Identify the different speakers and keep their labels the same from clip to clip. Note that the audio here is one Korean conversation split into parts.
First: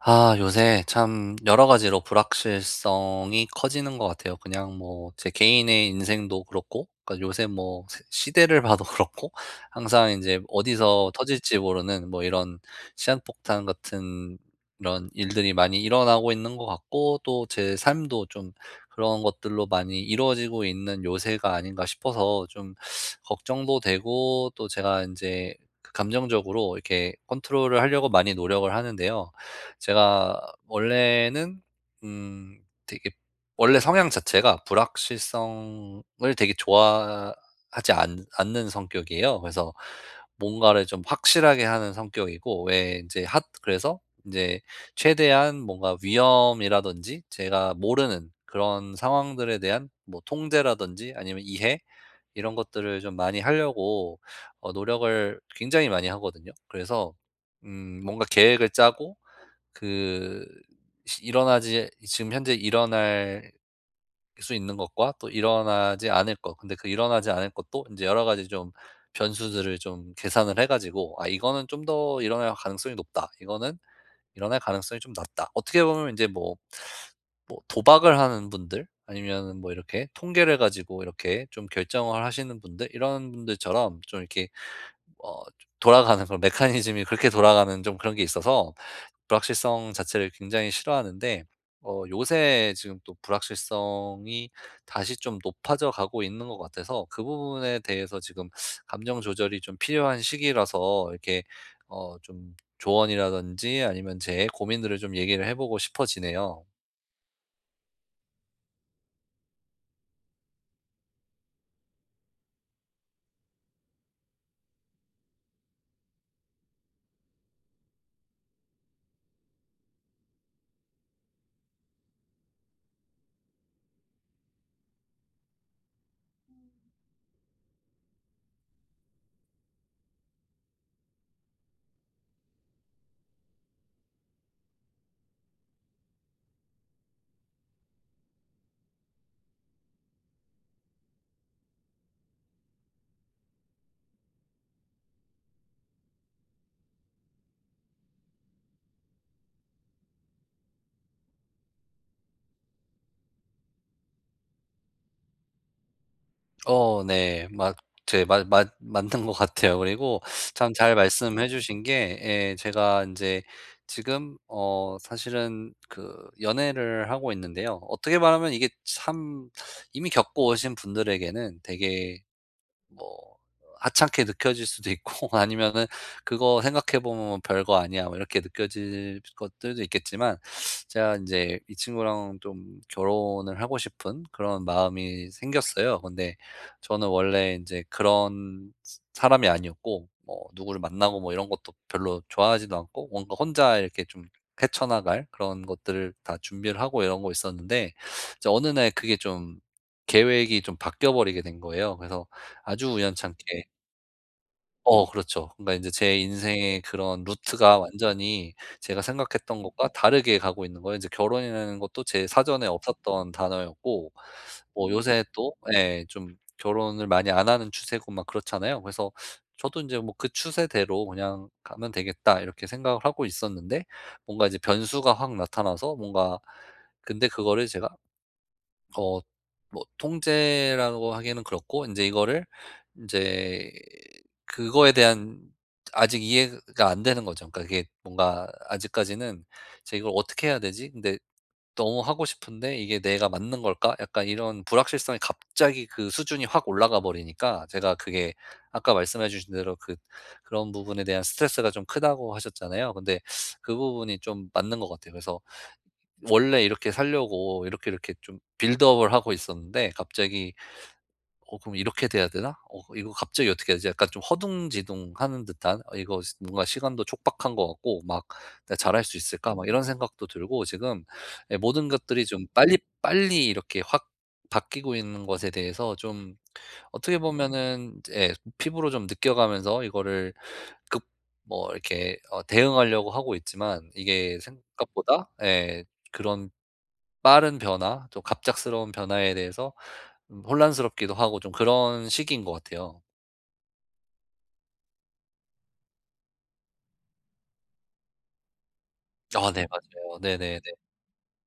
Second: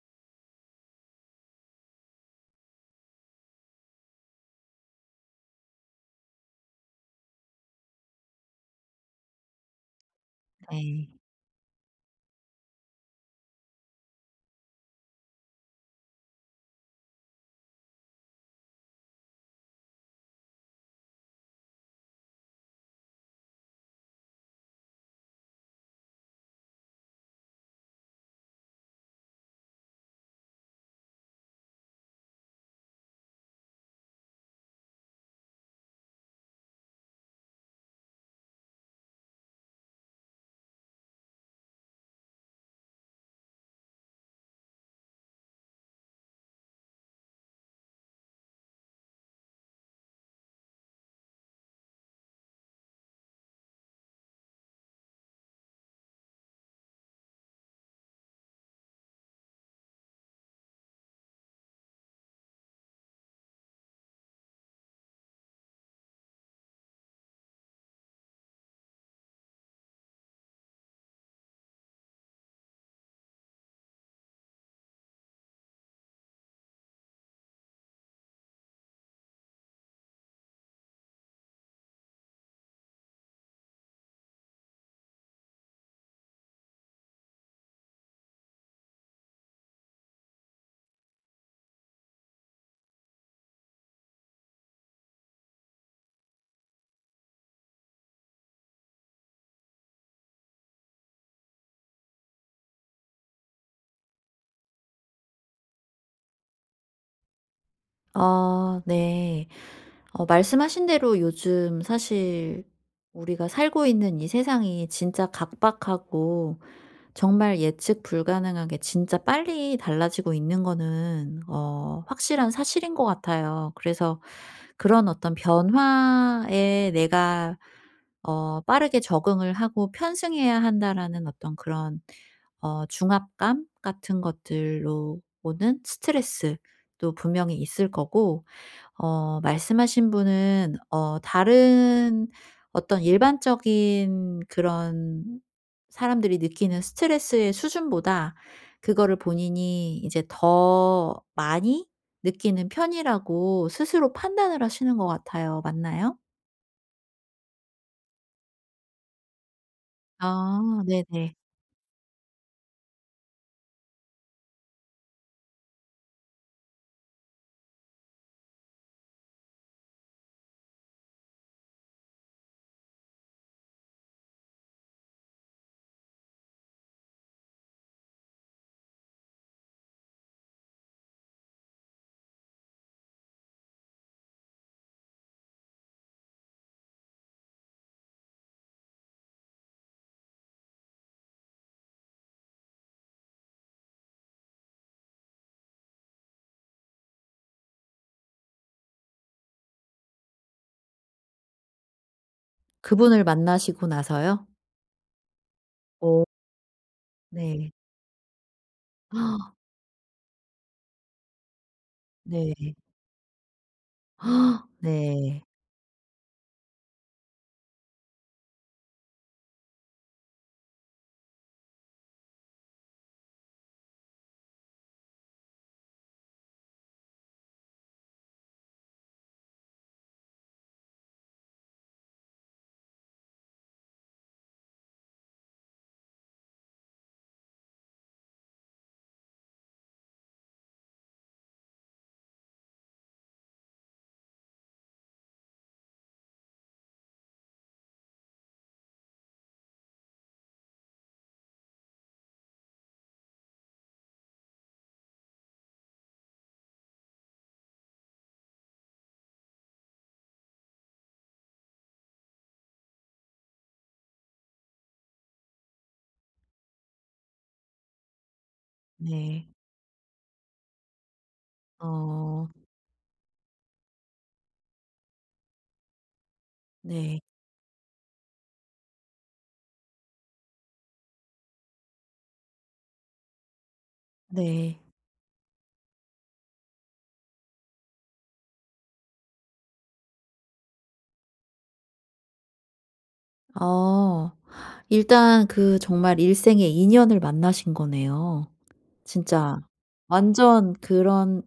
Speaker 1: 아, 요새 참 여러 가지로 불확실성이 커지는 것 같아요. 그냥 뭐 제 개인의 인생도 그렇고, 그러니까 요새 뭐 세 시대를 봐도 그렇고, 항상 이제
Speaker 2: 네.
Speaker 1: 어디서 터질지 모르는 뭐 이런 시한폭탄 같은 이런 일들이 많이 일어나고 있는 것 같고, 또 제 삶도 좀 그런 것들로 많이 이루어지고 있는 요새가 아닌가 싶어서 좀 걱정도 되고, 또 제가 이제 감정적으로 이렇게 컨트롤을 하려고 많이 노력을 하는데요. 제가 원래는 음 되게 원래 성향 자체가 불확실성을 되게 좋아하지 않 않는 성격이에요. 그래서 뭔가를 좀 확실하게 하는 성격이고, 왜 이제 핫 그래서 이제 최대한 뭔가 위험이라든지 제가 모르는 그런 상황들에 대한 뭐 통제라든지 아니면 이해, 이런 것들을 좀 많이 하려고 노력을 굉장히 많이 하거든요. 그래서 뭔가 계획을 짜고, 그 시 일어나지 지금 현재 일어날 수 있는 것과 또 일어나지 않을 것, 근데 그 일어나지 않을 것도 이제 여러 가지 좀 변수들을 좀 계산을 해 가지고 '아, 이거는 좀 더 일어날 가능성이 높다. 이거는 일어날 가능성이 좀 낮다.' 어떻게 보면 이제 뭐 도박을 하는 분들, 아니면 뭐 이렇게 통계를 가지고 이렇게 좀 결정을 하시는 분들, 이런 분들처럼 좀 이렇게 어 돌아가는 그런 메커니즘이 그렇게 돌아가는 좀 그런 게 있어서 불확실성 자체를 굉장히 싫어하는데, 요새 지금 또 불확실성이 다시 좀 높아져 가고 있는 것 같아서 그 부분에 대해서 지금 감정 조절이 좀 필요한 시기라서, 이렇게 좀 조언이라든지 아니면 제 고민들을 좀 얘기를 해 보고 싶어지네요.
Speaker 2: 아 네. 말씀하신 대로 요즘 사실 우리가 살고 있는 이 세상이 진짜 각박하고 정말 예측 불가능하게 진짜 빨리 달라지고 있는 거는 확실한 사실인 것 같아요. 그래서 그런 어떤 변화에 내가 빠르게 적응을 하고 편승해야 한다라는 어떤 그런 중압감 같은 것들로 오는 스트레스도 분명히 있을 거고 말씀하신 분은 다른 어떤 일반적인 그런 사람들이 느끼는 스트레스의 수준보다 그거를 본인이 이제 더 많이 느끼는 편이라고 스스로 판단을 하시는 것 같아요. 맞나요?
Speaker 1: 어, 네. 맞 제 맞 맞 맞는 것 같아요. 그리고 참
Speaker 2: 아
Speaker 1: 잘
Speaker 2: 네네.
Speaker 1: 말씀해 주신 게, 예, 제가 인제 지금 사실은 그 연애를 하고 있는데요. 어떻게 말하면 이게 참 이미 겪고 오신 분들에게는 되게 뭐 하찮게 느껴질 수도 있고 아니면은 '그거 생각해 보면 별거 아니야.' 뭐 이렇게 느껴질 것들도 있겠지만, 제가 이제 이 친구랑 좀 결혼을 하고 싶은 그런 마음이 생겼어요. 근데 저는 원래 이제 그런 사람이 아니었고, 뭐 누구를 만나고 뭐 이런 것도 별로 좋아하지도 않고, 뭔가 혼자 이렇게 좀 헤쳐나갈 그런 것들을 다 준비를 하고 이런 거 있었는데, 이제 어느 날 그게 좀 계획이 좀 바뀌어 버리게 된 거예요. 그래서 아주
Speaker 2: 그분을
Speaker 1: 우연찮게.
Speaker 2: 만나시고 나서요?
Speaker 1: 어, 그렇죠. 그러니까 인제 제
Speaker 2: 오,
Speaker 1: 인생의 그런
Speaker 2: 네.
Speaker 1: 루트가 완전히 제가 생각했던 것과 다르게 가고 있는 거예요. 인제 결혼이라는 것도 제
Speaker 2: 네.
Speaker 1: 사전에
Speaker 2: 네.
Speaker 1: 없었던 단어였고,
Speaker 2: 헉,
Speaker 1: 뭐 요새
Speaker 2: 네.
Speaker 1: 또 예 좀 결혼을 많이 안 하는 추세고 막 그렇잖아요. 그래서 저도 인제 뭐 '그 추세대로 그냥 가면 되겠다.' 이렇게 생각을 하고 있었는데, 뭔가 이제 변수가 확 나타나서 뭔가, 근데 그거를 제가 어 뭐 통제라고 하기에는 그렇고, 이제 이거를 이제 그거에 대한 아직 이해가 안 되는 거죠. 그러니까 이게 뭔가 아직까지는 '제가 이걸 어떻게 해야 되지?' 근데 너무 하고 싶은데 '이게 내가 맞는 걸까?' 약간 이런 불확실성이 갑자기 그 수준이 확 올라가 버리니까, 제가 그게 아까 말씀해 주신 대로 그런 부분에 대한 스트레스가 좀 크다고 하셨잖아요. 근데 그 부분이 좀 맞는 것 같아요. 그래서 원래 이렇게 살려고 이렇게 좀 빌드업을 하고 있었는데, 갑자기 '어, 그럼 이렇게 돼야 되나? 어, 이거 갑자기 어떻게 해야 되지?' 약간 좀 허둥지둥하는 듯한. 이거 시 뭔가 시간도 촉박한 것 같고 막 '내가 잘할 수
Speaker 2: 네.
Speaker 1: 있을까?' 막 이런 생각도 들고 지금, 예, 모든 것들이 좀
Speaker 2: 어
Speaker 1: 빨리빨리 이렇게 확 바뀌고 있는 것에 대해서 좀, 어떻게
Speaker 2: 네.
Speaker 1: 보면은 예 피부로 좀 느껴가면서 이거를 급 뭐 이렇게 대응하려고 하고 있지만 이게
Speaker 2: 네.
Speaker 1: 생각보다, 예, 그런 빠른 변화 또 갑작스러운 변화에 대해서 혼란스럽기도 하고 좀 그런 시기인 것 같아요.
Speaker 2: 어. 일단 그 정말 일생의 인연을 만나신 거네요.
Speaker 1: 아,
Speaker 2: 진짜
Speaker 1: 네, 맞아요. 네네네.
Speaker 2: 완전 그런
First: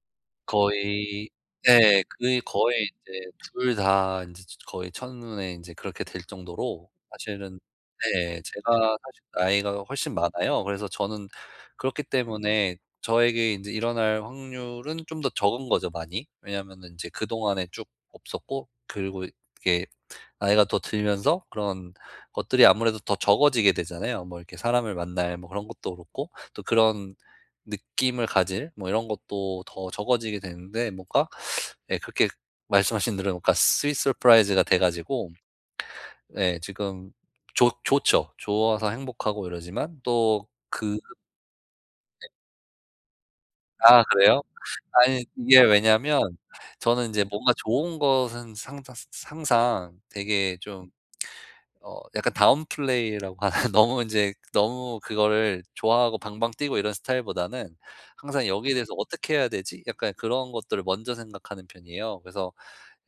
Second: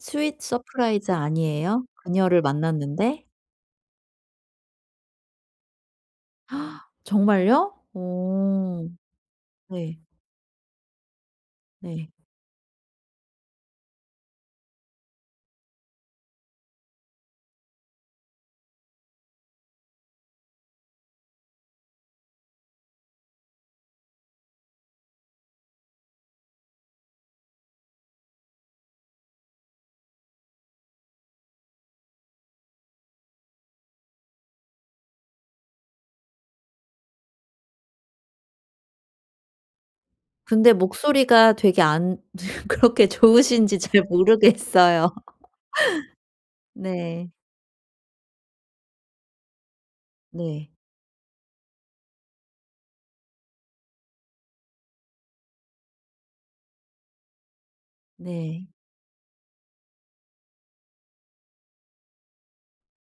Speaker 2: 스윗 서프라이즈
Speaker 1: 거의.
Speaker 2: 아니에요?
Speaker 1: 예. 그
Speaker 2: 그녀를
Speaker 1: 거의 이
Speaker 2: 만났는데?
Speaker 1: 제 둘 다 인제 저 거의 첫눈에 인제 그렇게 될 정도로 사실은.
Speaker 2: 정말요?
Speaker 1: 네.
Speaker 2: 오
Speaker 1: 제가 사실 나이가
Speaker 2: 네.
Speaker 1: 훨씬 많아요. 그래서 저는 그렇기
Speaker 2: 네.
Speaker 1: 때문에 저에게 인제 일어날 확률은 좀 더 적은 거죠, 많이. 왜냐하면은 인제 그동안에 쭉 없었고, 그리고 이게 나이가 더 들면서 그런 것들이 아무래도 더 적어지게 되잖아요. 뭐 이렇게 사람을 만날 뭐 그런 것도 그렇고, 또 그런 느낌을 가질 뭐 이런 것도 더 적어지게 되는데, 뭔가, 예, 그렇게 말씀하신 대로 뭔가 sweet surprise가 돼 가지고, 예, 지금 좋 좋죠. 좋아서 행복하고 이러지만 또
Speaker 2: 근데
Speaker 1: 그.
Speaker 2: 목소리가 되게 안 그렇게 좋으신지 잘
Speaker 1: 아, 그래요?
Speaker 2: 모르겠어요.
Speaker 1: 아니 이게 왜냐면 저는 인제
Speaker 2: 네.
Speaker 1: 뭔가 좋은 것은 상상 항상 되게
Speaker 2: 네.
Speaker 1: 좀 약간 다운 플레이라고 하나, 너무 이제 너무 그거를 좋아하고 방방 뛰고 이런 스타일보다는, 항상
Speaker 2: 네.
Speaker 1: 여기에 대해서 '어떻게 해야 되지?' 약간 그런 것들을 먼저 생각하는 편이에요. 그래서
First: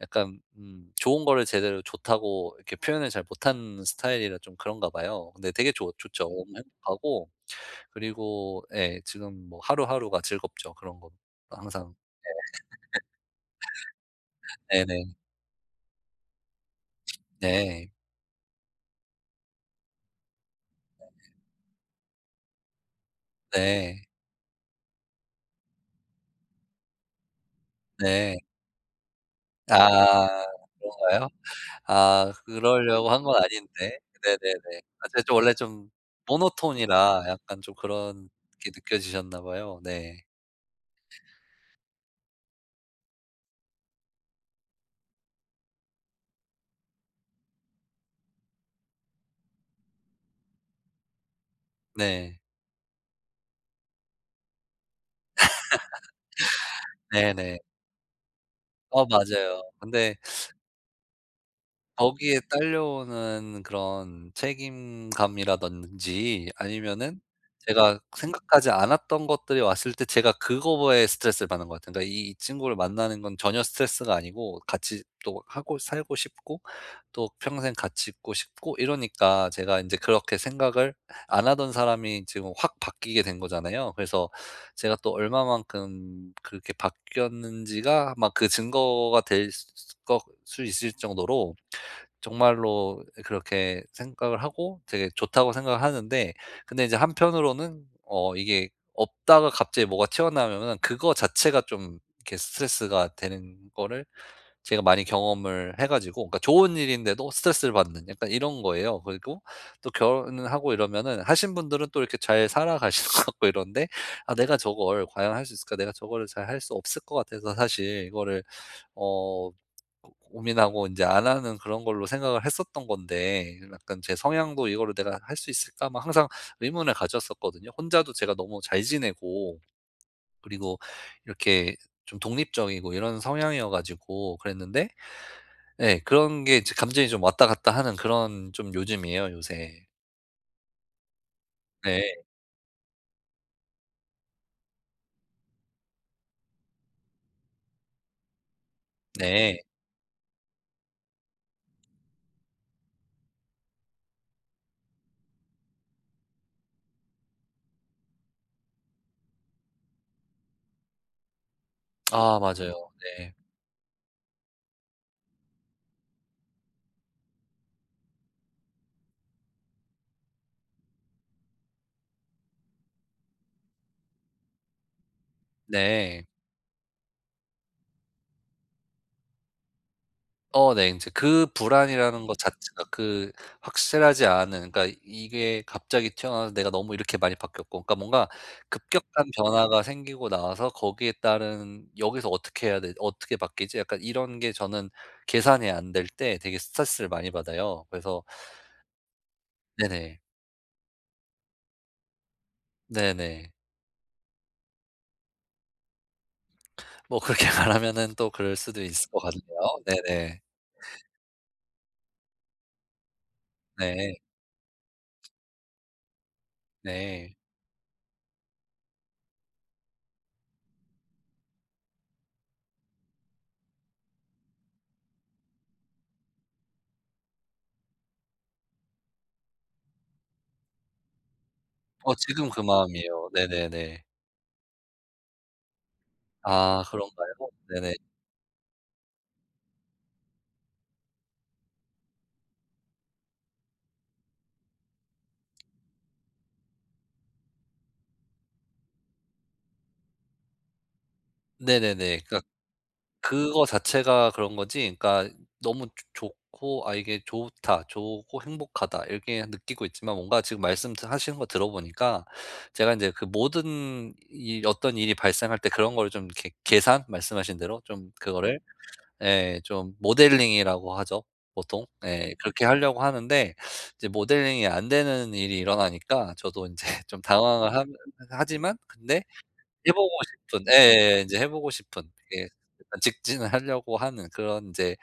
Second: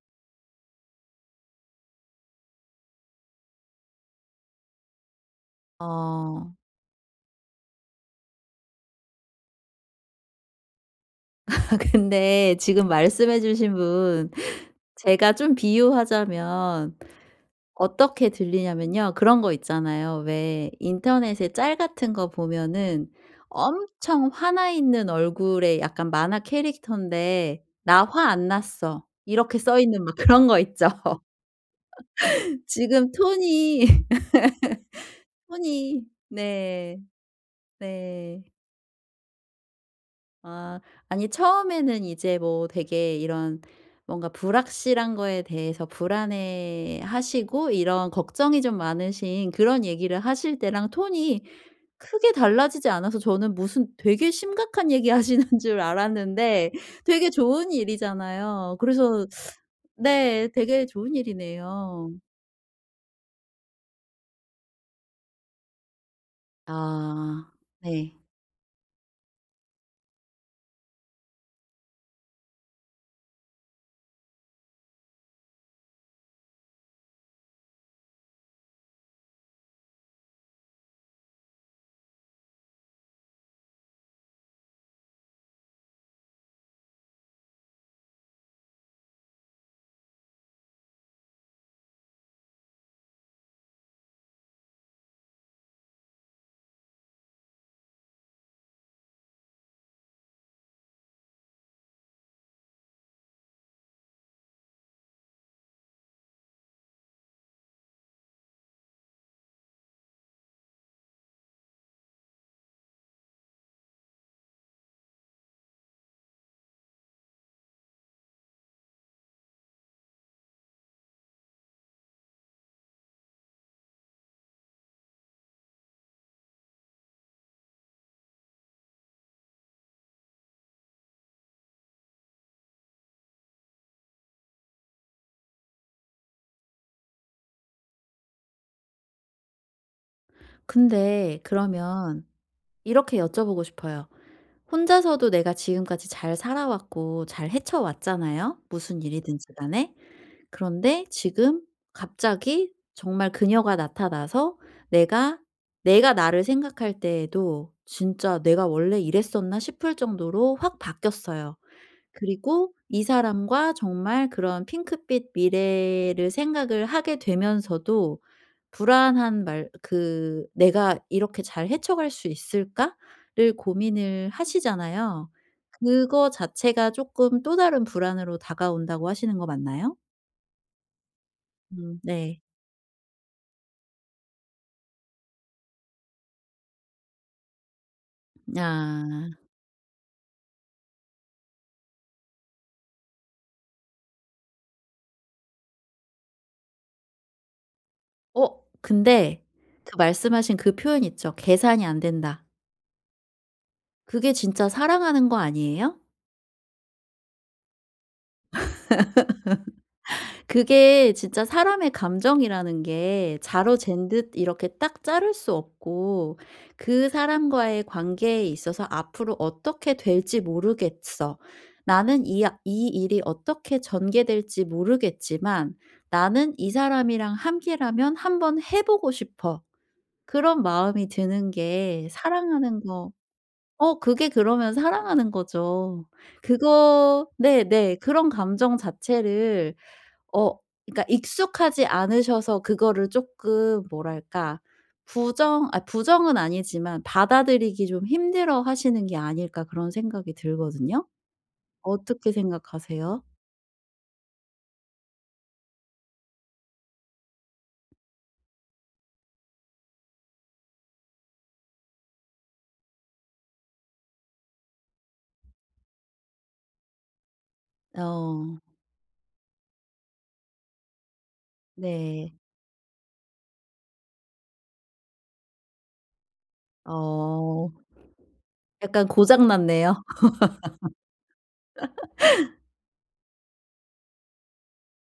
Speaker 1: 약간 좋은 거를 제대로 좋다고 이렇게 표현을 잘 못하는 스타일이라 좀 그런가 봐요. 근데 되게 좋 좋죠. 너무
Speaker 2: 어.
Speaker 1: 행복하고, 그리고, 예, 지금 뭐 하루하루가 즐겁죠. 그런 거 항상.
Speaker 2: 근데 지금 말씀해 주신 분
Speaker 1: 네네.
Speaker 2: 제가 좀 비유하자면
Speaker 1: 네.
Speaker 2: 어떻게 들리냐면요. 그런 거 있잖아요. 왜 인터넷에 짤 같은 거 보면은
Speaker 1: 네.
Speaker 2: 엄청 화나 있는 얼굴의 약간 만화 캐릭터인데 "나 화
Speaker 1: 네.
Speaker 2: 안 났어." 이렇게 써 있는 막
Speaker 1: 아,
Speaker 2: 그런 거 있죠.
Speaker 1: 그런가요? 아,
Speaker 2: 지금
Speaker 1: 그러려고 한 건
Speaker 2: 톤이
Speaker 1: 아닌데. 네네네. 아, 제가 좀 원래 좀
Speaker 2: 톤이 네.
Speaker 1: 모노톤이라 약간 좀 그런
Speaker 2: 네.
Speaker 1: 게 느껴지셨나 봐요. 네.
Speaker 2: 아 아니 처음에는 이제 뭐 되게 이런 뭔가 불확실한 거에 대해서 불안해하시고 이런 걱정이 좀 많으신 그런 얘기를 하실 때랑 톤이 크게
Speaker 1: 네.
Speaker 2: 달라지지 않아서 저는 무슨 되게 심각한 얘기 하시는 줄 알았는데 되게
Speaker 1: 네네.
Speaker 2: 좋은 일이잖아요.
Speaker 1: 어,
Speaker 2: 그래서
Speaker 1: 맞아요. 근데
Speaker 2: 네 되게 좋은 일이네요.
Speaker 1: 거기에 딸려오는 그런 책임감이라든지 아니면은
Speaker 2: 아
Speaker 1: 제가
Speaker 2: 네.
Speaker 1: 생각하지 않았던 것들이 왔을 때 제가 그거에 스트레스를 받는 것 같아요. 그러니까 이 친구를 만나는 건 전혀 스트레스가 아니고 같이 또 하고 살고 싶고 또 평생 같이 있고 싶고, 이러니까 제가 이제 그렇게 생각을 안 하던 사람이 지금 확 바뀌게 된 거잖아요. 그래서 제가 또 얼마만큼 그렇게 바뀌었는지가 아마 그 증거가 될 수 있을 정도로, 정말로 그렇게 생각을 하고 되게 좋다고 생각을 하는데, 근데 이제 한편으로는 이게 없다가 갑자기 뭐가 튀어나오면은 그거 자체가 좀 이렇게 스트레스가 되는 거를 제가 많이 경험을 해 가지고, 그러니까 좋은 일인데도 스트레스를 받는 약간 이런 거예요. 그리고 또 결혼을 하고 이러면은 하신 분들은 또 이렇게 잘 살아가시는 것 같고 이런데, '아, 내가 저걸 과연 할 수 있을까? 내가 저거를 잘 할 수 없을 것 같아서 사실 이거를 어 고 고민하고 이제 안 하는 그런 걸로 생각을 했었던 건데, 약간 제 성향도 이거를 내가 할 수 있을까?' 막 항상 의문을 가졌었거든요. 혼자도 제가 너무 잘 지내고, 그리고 이렇게 좀 독립적이고 이런 성향이어 가지고 그랬는데, 네, 그런 게 이제 감정이 좀 왔다 갔다 하는 그런 좀 요즘이에요, 요새.
Speaker 2: 근데
Speaker 1: 네.
Speaker 2: 그러면 이렇게 여쭤보고 싶어요. 혼자서도 내가 지금까지 잘 살아왔고 잘 헤쳐왔잖아요, 무슨 일이든지
Speaker 1: 네.
Speaker 2: 간에. 그런데 지금 갑자기 정말 그녀가 나타나서 내가, 내가 나를 생각할 때에도 진짜 '내가 원래 이랬었나?' 싶을 정도로 확 바뀌었어요.
Speaker 1: 아,
Speaker 2: 그리고
Speaker 1: 맞아요.
Speaker 2: 이
Speaker 1: 네.
Speaker 2: 사람과 정말 그런 핑크빛 미래를 생각을 하게 되면서도 불안한 말 그 '내가 이렇게 잘 헤쳐갈 수 있을까?'를 고민을 하시잖아요.
Speaker 1: 네.
Speaker 2: 그거 자체가 조금 또 다른 불안으로 다가온다고 하시는 거 맞나요?
Speaker 1: 어, 네. 인제 그
Speaker 2: 음.
Speaker 1: 불안이라는 것,
Speaker 2: 네.
Speaker 1: 네, 자체가 그 확실하지 않은, 그러니까 이게 갑자기 튀어나와서 내가 너무 이렇게 많이 바뀌었고, 그러니까 뭔가 급격한
Speaker 2: 아.
Speaker 1: 변화가 생기고 나서 거기에 따른 '여기서 어떻게 해야 되 어떻게 바뀌지?' 약간 이런 게 저는 계산이 안 될 때 되게 스트레스를 많이 받아요. 그래서.
Speaker 2: 근데 그
Speaker 1: 네네.
Speaker 2: 말씀하신 그 표현 있죠. "계산이 안 된다."
Speaker 1: 네네.
Speaker 2: 그게 진짜 사랑하는 거 아니에요?
Speaker 1: 뭐 그렇게 말하면은 또 그럴 수도 있을 것 같네요. 네네.
Speaker 2: 그게 진짜 사람의 감정이라는 게 자로 잰
Speaker 1: 네.
Speaker 2: 듯 이렇게 딱 자를 수 없고 그
Speaker 1: 네.
Speaker 2: 사람과의 관계에 있어서 '앞으로 어떻게 될지 모르겠어. 나는 이 아 이 일이 어떻게 전개될지 모르겠지만 나는 이 사람이랑 함께라면 한번 해 보고 싶어.' 그런 마음이 드는 게
Speaker 1: 어, 지금 그
Speaker 2: 사랑하는 거
Speaker 1: 마음이에요. 네네네.
Speaker 2: 그게 그러면 사랑하는 거죠.
Speaker 1: 아,
Speaker 2: 그거
Speaker 1: 그런가요? 네네.
Speaker 2: 네네. 그런 감정 자체를 어 그러니까 익숙하지 않으셔서 그거를 쪼끔 뭐랄까 부정 아 부정은 아니지만 '받아들이기 좀 힘들어 하시는 게 아닐까.' 그런 생각이 들거든요.
Speaker 1: 네네네.
Speaker 2: 어떻게
Speaker 1: 그러니까
Speaker 2: 생각하세요?
Speaker 1: 그거 자체가 그런 거지. 그러니까 너무 좋 좋고 '아, 이게 좋다. 좋고 행복하다.' 이렇게 느끼고 있지만, 뭔가 지금 말씀 하시는 거 들어보니까 제가 이제 그 모든, 이 어떤 일이 발생할 때 그런 거를 좀 이렇게 계산, 말씀하신 대로 좀
Speaker 2: 어
Speaker 1: 그거를, 예, 좀 모델링이라고 하죠 보통.
Speaker 2: 네.
Speaker 1: 예, 그렇게 하려고 하는데 이제 모델링이 안 되는 일이 일어나니까 저도 이제 좀
Speaker 2: 어
Speaker 1: 당황을 하지만,
Speaker 2: 약간
Speaker 1: 근데
Speaker 2: 고장
Speaker 1: 해
Speaker 2: 났네요.
Speaker 1: 보고 싶은 예 인제 해 보고 싶은 예, 약간 직진을 하려고 하는 그런 인제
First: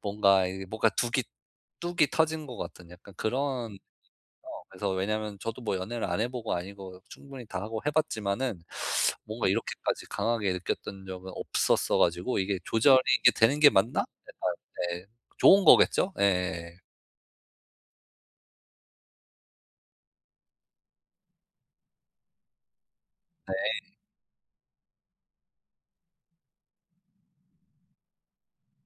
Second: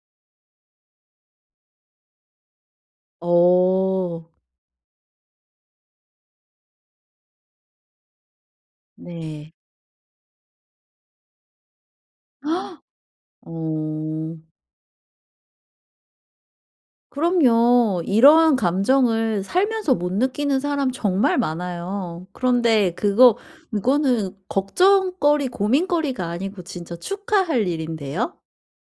Speaker 1: 뭔가 이 뭔가 둑이 뚝이 터진 것 같은 약간
Speaker 2: 어
Speaker 1: 그런. 어, 그래서 왜냐면 저도 뭐 연애를 안 해 보고 아니고 충분히 다 하고 해 봤지만은, 뭔가
Speaker 2: 네.
Speaker 1: 이렇게까지 강하게 느꼈던 적은 없었어 가지고 이게 조절이 이게 되는 게 맞나?
Speaker 2: 어.
Speaker 1: 약간. 네. 좋은 거겠죠? 예예예.
Speaker 2: 그럼요. 이러한 감정을 살면서 못 느끼는 사람 정말 많아요. 그런데 그거 이거는 걱정거리, 고민거리가 아니고 진짜 축하할 일인데요.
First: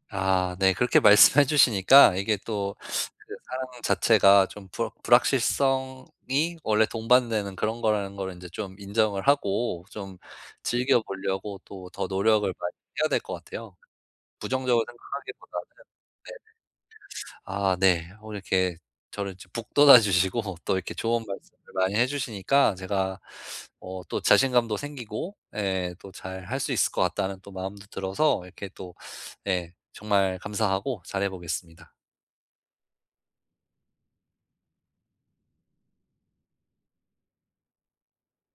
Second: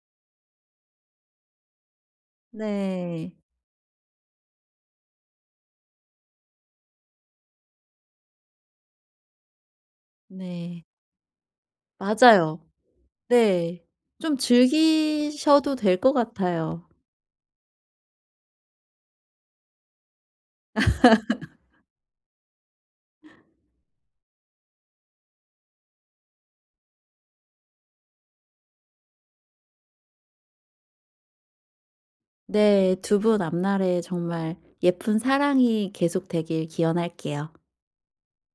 Speaker 1: 아, 네. 그렇게 말씀해 주시니까 이게 또
Speaker 2: 네.
Speaker 1: 그 사랑 자체가 좀 불확실성이 원래 동반되는 그런 거라는 걸이 인제 좀 인정을 하고, 좀
Speaker 2: 네.
Speaker 1: 즐겨 보려고 또 더 노력을
Speaker 2: 맞아요.
Speaker 1: 많이 해야 될 것 같아요.
Speaker 2: 네. 좀
Speaker 1: 부정적으로 생각하기보다는.
Speaker 2: 즐기셔도 될 것 같아요.
Speaker 1: 아, 네. 이렇게 저를 이제 북돋아 주시고, 또 이렇게 좋은 말씀을 많이 해 주시니까 제가 또 자신감도 생기고, 예, 또 '잘 할 수 있을 것 같다.'는 또 마음도 들어서 이렇게 또, 예, 정말 감사하고 잘해 보겠습니다.
Speaker 2: 네. 두 분 앞날에 정말 예쁜 사랑이 계속되길 기원할게요.